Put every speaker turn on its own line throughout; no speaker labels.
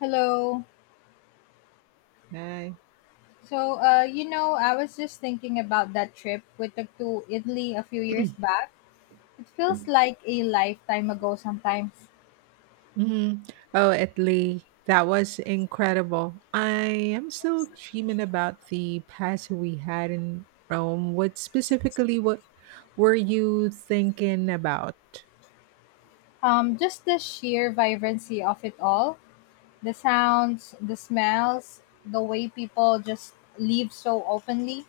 Hello.
Bye.
So, I was just thinking about that trip we took to Italy a few years back. It feels like a lifetime ago sometimes.
Hmm. Oh, Italy, that was incredible. I am still dreaming about the past we had in Rome. What specifically what were you thinking about?
Just the sheer vibrancy of it all, the sounds, the smells, the way people just live so openly.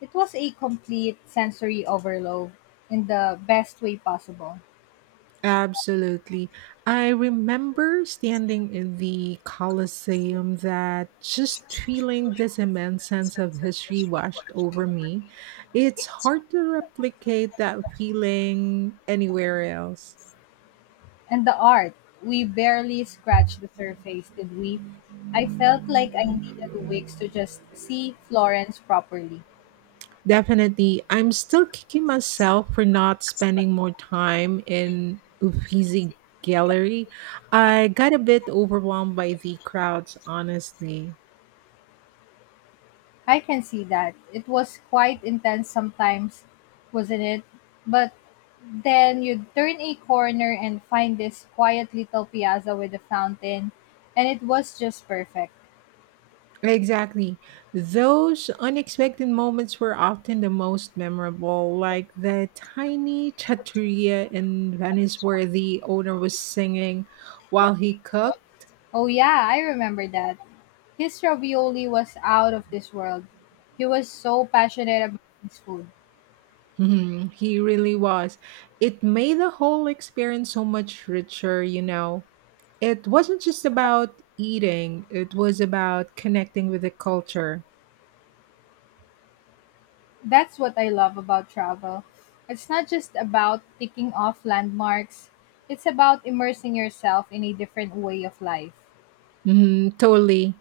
It was a complete sensory overload in the best way possible.
Absolutely. I remember standing in the Colosseum that just feeling this immense sense of history washed over me. It's hard to replicate that feeling anywhere else.
And the art, we barely scratched the surface, did we? I felt like I needed weeks to just see Florence properly.
Definitely. I'm still kicking myself for not spending more time in Uffizi Gallery. I got a bit overwhelmed by the crowds, honestly.
I can see that. It was quite intense sometimes, wasn't it? But then you'd turn a corner and find this quiet little piazza with a fountain, and it was just perfect.
Exactly. Those unexpected moments were often the most memorable, like the tiny trattoria in Venice where the owner was singing while he cooked.
Oh, yeah, I remember that. His ravioli was out of this world. He was so passionate about his food.
Mhm, he really was. It made the whole experience so much richer. It wasn't just about eating, it was about connecting with the culture.
That's what I love about travel. It's not just about ticking off landmarks, it's about immersing yourself in a different way of life.
Mhm, totally.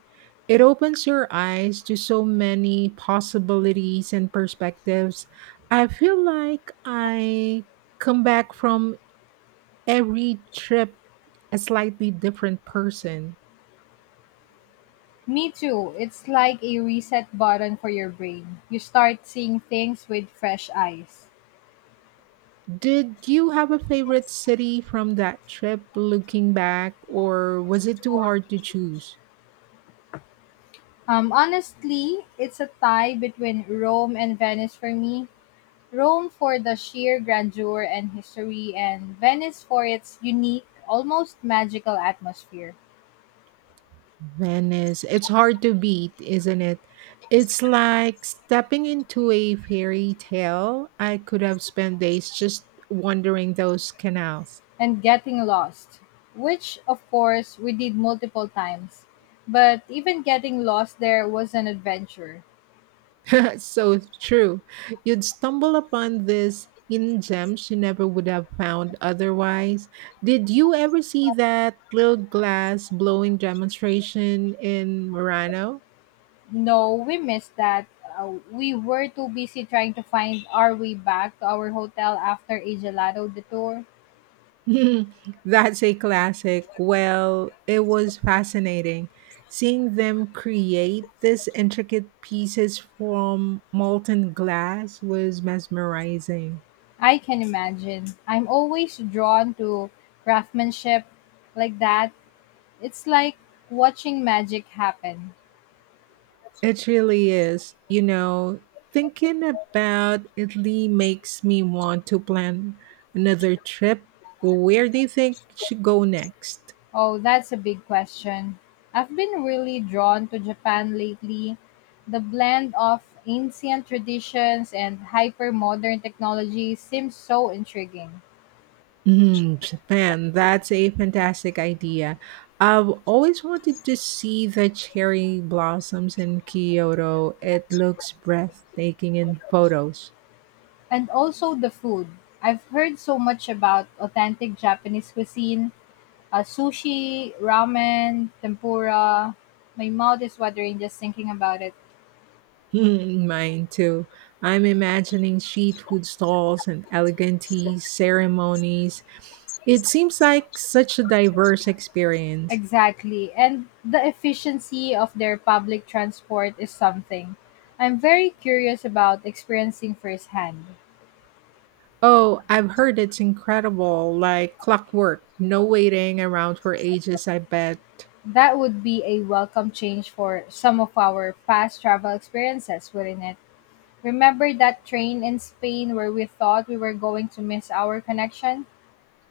It opens your eyes to so many possibilities and perspectives. I feel like I come back from every trip a slightly different person.
Me too. It's like a reset button for your brain. You start seeing things with fresh eyes.
Did you have a favorite city from that trip looking back, or was it too hard to choose?
Honestly, it's a tie between Rome and Venice for me. Rome for the sheer grandeur and history, and Venice for its unique, almost magical atmosphere.
Venice. It's hard to beat, isn't it? It's like stepping into a fairy tale. I could have spent days just wandering those canals.
And getting lost, which of course we did multiple times. But even getting lost there was an adventure.
So true. You'd stumble upon these hidden gems you never would have found otherwise. Did you ever see that little glass blowing demonstration in Murano?
No, we missed that. We were too busy trying to find our way back to our hotel after a gelato detour.
That's a classic. Well, it was fascinating seeing them create these intricate pieces from molten glass was mesmerizing.
I can imagine. I'm always drawn to craftsmanship like that. It's like watching magic happen.
It really is. You know, thinking about Italy makes me want to plan another trip. Where do you think should go next?
Oh, that's a big question. I've been really drawn to Japan lately. The blend of ancient traditions and hyper modern technology seems so intriguing.
Mm, Japan, that's a fantastic idea. I've always wanted to see the cherry blossoms in Kyoto. It looks breathtaking in photos.
And also the food. I've heard so much about authentic Japanese cuisine sushi, ramen, tempura. My mouth is watering just thinking about it.
Hmm, mine too. I'm imagining street food stalls and elegant tea ceremonies. It seems like such a diverse experience.
Exactly. And the efficiency of their public transport is something I'm very curious about experiencing firsthand.
Oh, I've heard it's incredible, like clockwork. No waiting around for ages, I bet.
That would be a welcome change for some of our past travel experiences, wouldn't it? Remember that train in Spain where we thought we were going to miss our connection?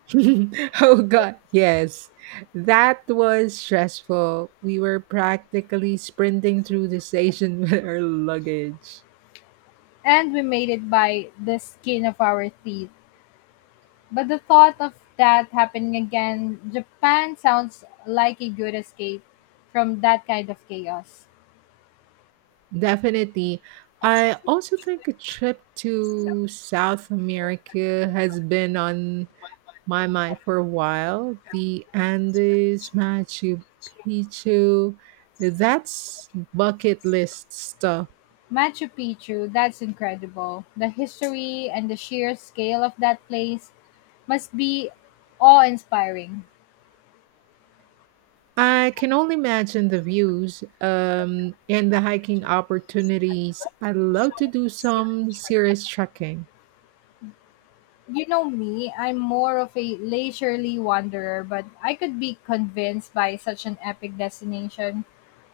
Oh god, yes. That was stressful. We were practically sprinting through the station with our luggage.
And we made it by the skin of our teeth. But the thought of that happening again, Japan sounds like a good escape from that kind of chaos.
Definitely. I also think a trip to South America has been on my mind for a while. The Andes, Machu Picchu, that's bucket list stuff.
Machu Picchu, that's incredible. The history and the sheer scale of that place must be awe inspiring.
I can only imagine the views and the hiking opportunities. I'd love to do some serious trekking.
You know me, I'm more of a leisurely wanderer, but I could be convinced by such an epic destination.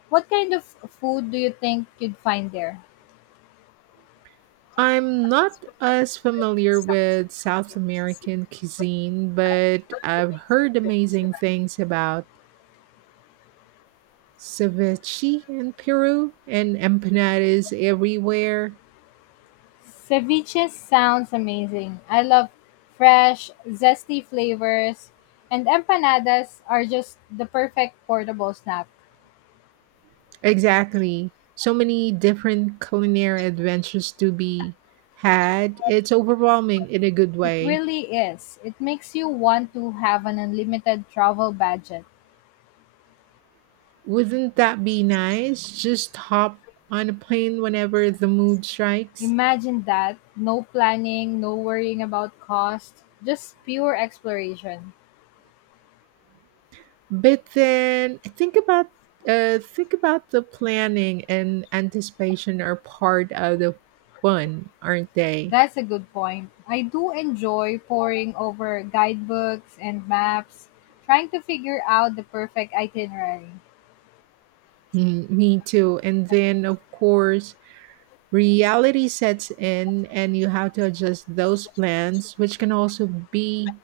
What kind of food do you think you'd find there?
I'm not as familiar with South American cuisine, but I've heard amazing things about ceviche in Peru and empanadas everywhere.
Ceviche sounds amazing. I love fresh, zesty flavors, and empanadas are just the perfect portable snack.
Exactly. So many different culinary adventures to be had. It's overwhelming in a good
It
way.
really is. It makes you want to have an unlimited travel budget.
Wouldn't that be nice? Just hop on a plane whenever the mood strikes.
Imagine that. No planning, no worrying about cost, just pure exploration.
But then think about the planning and anticipation are part of the fun, aren't they?
That's a good point. I do enjoy poring over guidebooks and maps, trying to figure out the perfect itinerary.
Mm, me too. And then of course reality sets in and you have to adjust those plans, which can also be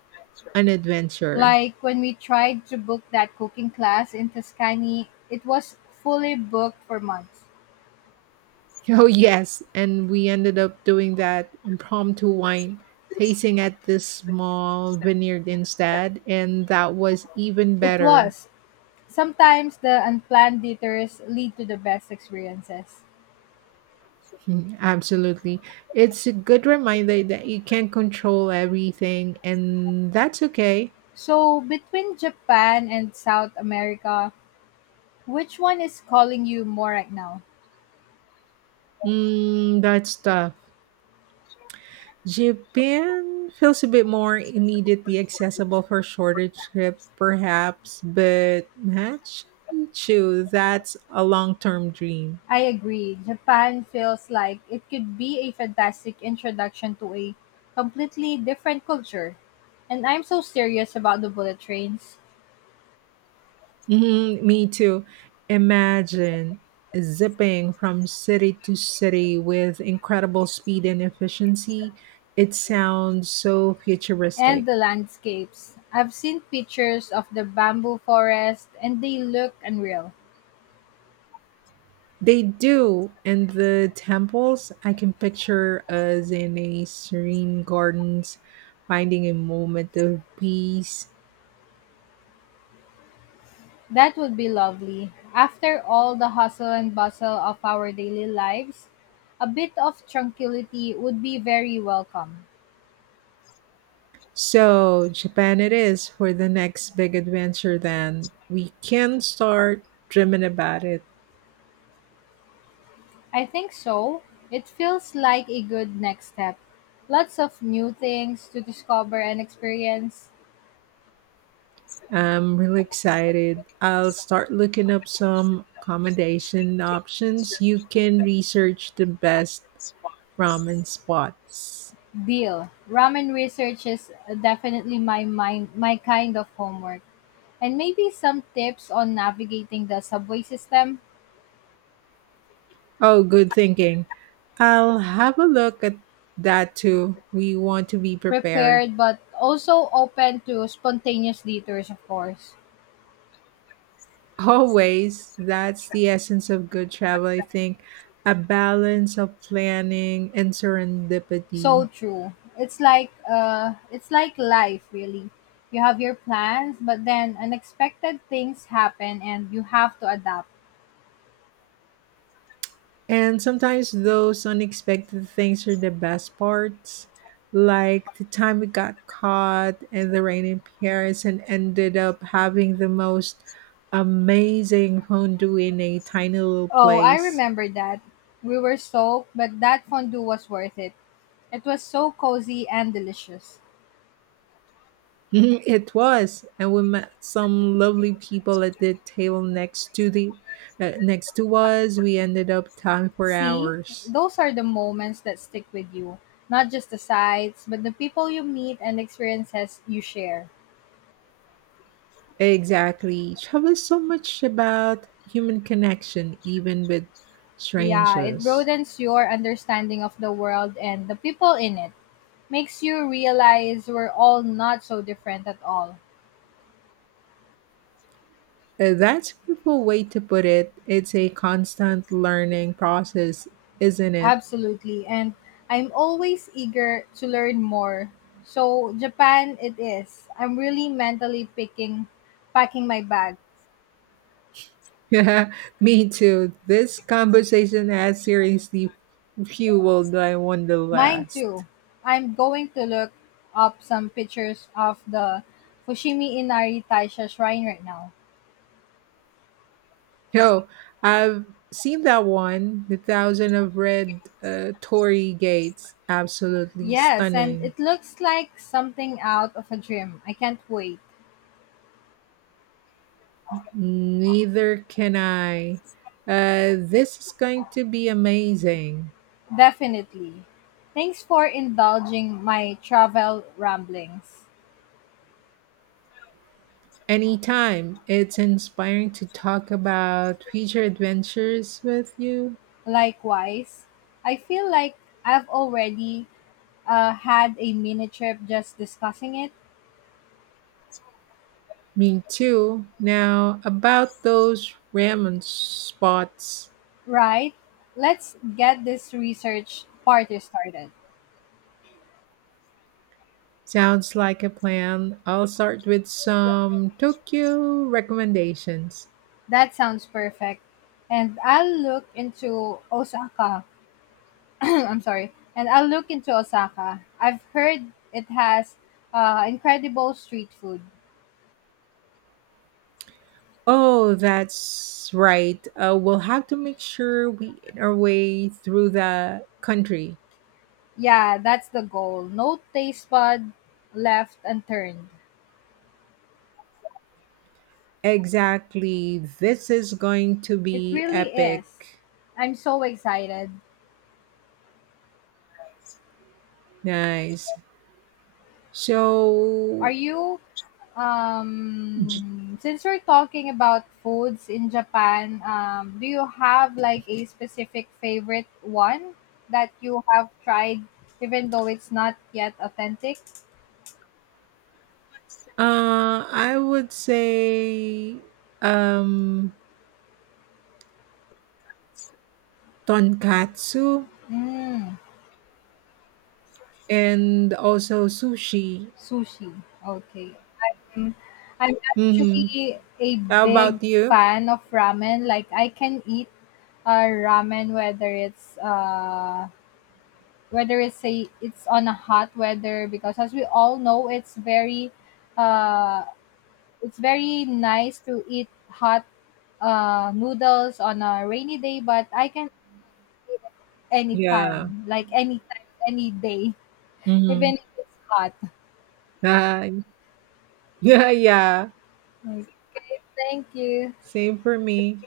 an adventure.
Like when we tried to book that cooking class in Tuscany, it was fully booked for months.
Oh, yes. And we ended up doing that impromptu wine tasting at this small vineyard instead. And that was even
It
better.
was. Sometimes the unplanned detours lead to the best experiences.
Hmm, absolutely. It's a good reminder that you can't control everything, and that's okay.
So, between Japan and South America, which one is calling you more right now?
Mm, that's tough. Japan feels a bit more immediately accessible for shorter trip, perhaps, but Machu Picchu, that's a long term dream.
I agree. Japan feels like it could be a fantastic introduction to a completely different culture. And I'm so serious about the bullet trains
Mhm, me too. Imagine zipping from city to city with incredible speed and efficiency. It sounds so
and
futuristic.
the landscapes. I've seen pictures of the bamboo forest and they look unreal.
They do, and the temples I can picture us in a serene gardens, finding a moment of peace.
That would be lovely. After all the hustle and bustle of our daily lives, a bit of tranquility would be very welcome.
So, Japan it is for the next big adventure, then. We can start dreaming about it.
I think so. It feels like a good next step. Lots of new things to discover and experience.
I'm really excited. I'll start looking up some accommodation options. You can research the best ramen spots.
Deal. Ramen research is definitely my mind, my kind of homework. And maybe some tips on navigating the subway system.
Oh, good thinking. I'll have a look at that too. We want to be prepared.
Prepared but also open to spontaneous detours, of course.
Always. That's the essence of good travel, I think. A balance of planning and
So
serendipity.
true. It's like life really. You have your plans, but then unexpected things happen and you have to adapt.
And sometimes those unexpected things are the best parts, like the time we got caught in the rain in Paris and ended up having the most amazing fondue in a tiny little
Oh, I
place.
remember that. We were soaked, but that fondue was worth it. It was so cozy and delicious.
It was, and we met some lovely people at the table next to the next to us. We ended up talking for
See,
hours.
those are the moments that stick with you. Not just the sights, but the people you meet and experiences you share.
Exactly. Travel is so much about human connection, even with
Yeah, it
strangers.
broadens your understanding of the world and the people in it. Makes you realize we're all not so different at all.
That's a beautiful way to put it. It's a constant learning process, isn't it?
Absolutely. And I'm always eager to learn more. So Japan it is. I'm really mentally picking packing my bag.
Yeah, me too. This conversation has seriously fueled my
Mine too.
wanderlust.
I'm going to look up some pictures of the Fushimi Inari Taisha shrine right now.
Yo, I've seen that one, the Thousand of Red Tory Gates. Absolutely
Yes, and
stunning.
it looks like something out of a dream. I can't wait.
Neither can I. This is going to be amazing.
Definitely. Thanks for indulging my travel ramblings.
Anytime. It's inspiring to talk about future adventures with you.
Likewise, I feel like I've already had a mini trip just discussing it.
Me too. Now, about those ramen spots.
Right? Let's get this research party started.
Sounds like a plan. I'll start with some Tokyo recommendations.
That sounds perfect. And I'll look into Osaka. I'm sorry. And I'll look into Osaka. I've heard it has incredible street food.
Oh, that's right. We'll have to make sure we eat our way through the country.
Yeah, that's the goal. No taste bud left unturned.
Exactly. This is going to
It
be
really is.
epic.
I'm so excited.
Nice.
Are
So,
you
j-
um since we're talking about foods in Japan, do you have like a specific favorite one that you have tried even though it's not yet authentic?
I would say um, tonkatsu
Mm,
and also sushi.
sushi. Okay. Mm, I'm
Mm-hmm.
actually a
How
big
about you?
fan of ramen. Like I can eat ramen whether it's on a hot weather, because as we all know it's very uh it's very nice to eat hot noodles on a rainy day, but I can eat it
Yeah.
anytime, like anytime any day
Mm-hmm.
even if it's hot.
Yeah. Yeah.
Like, thank you.
Same for me.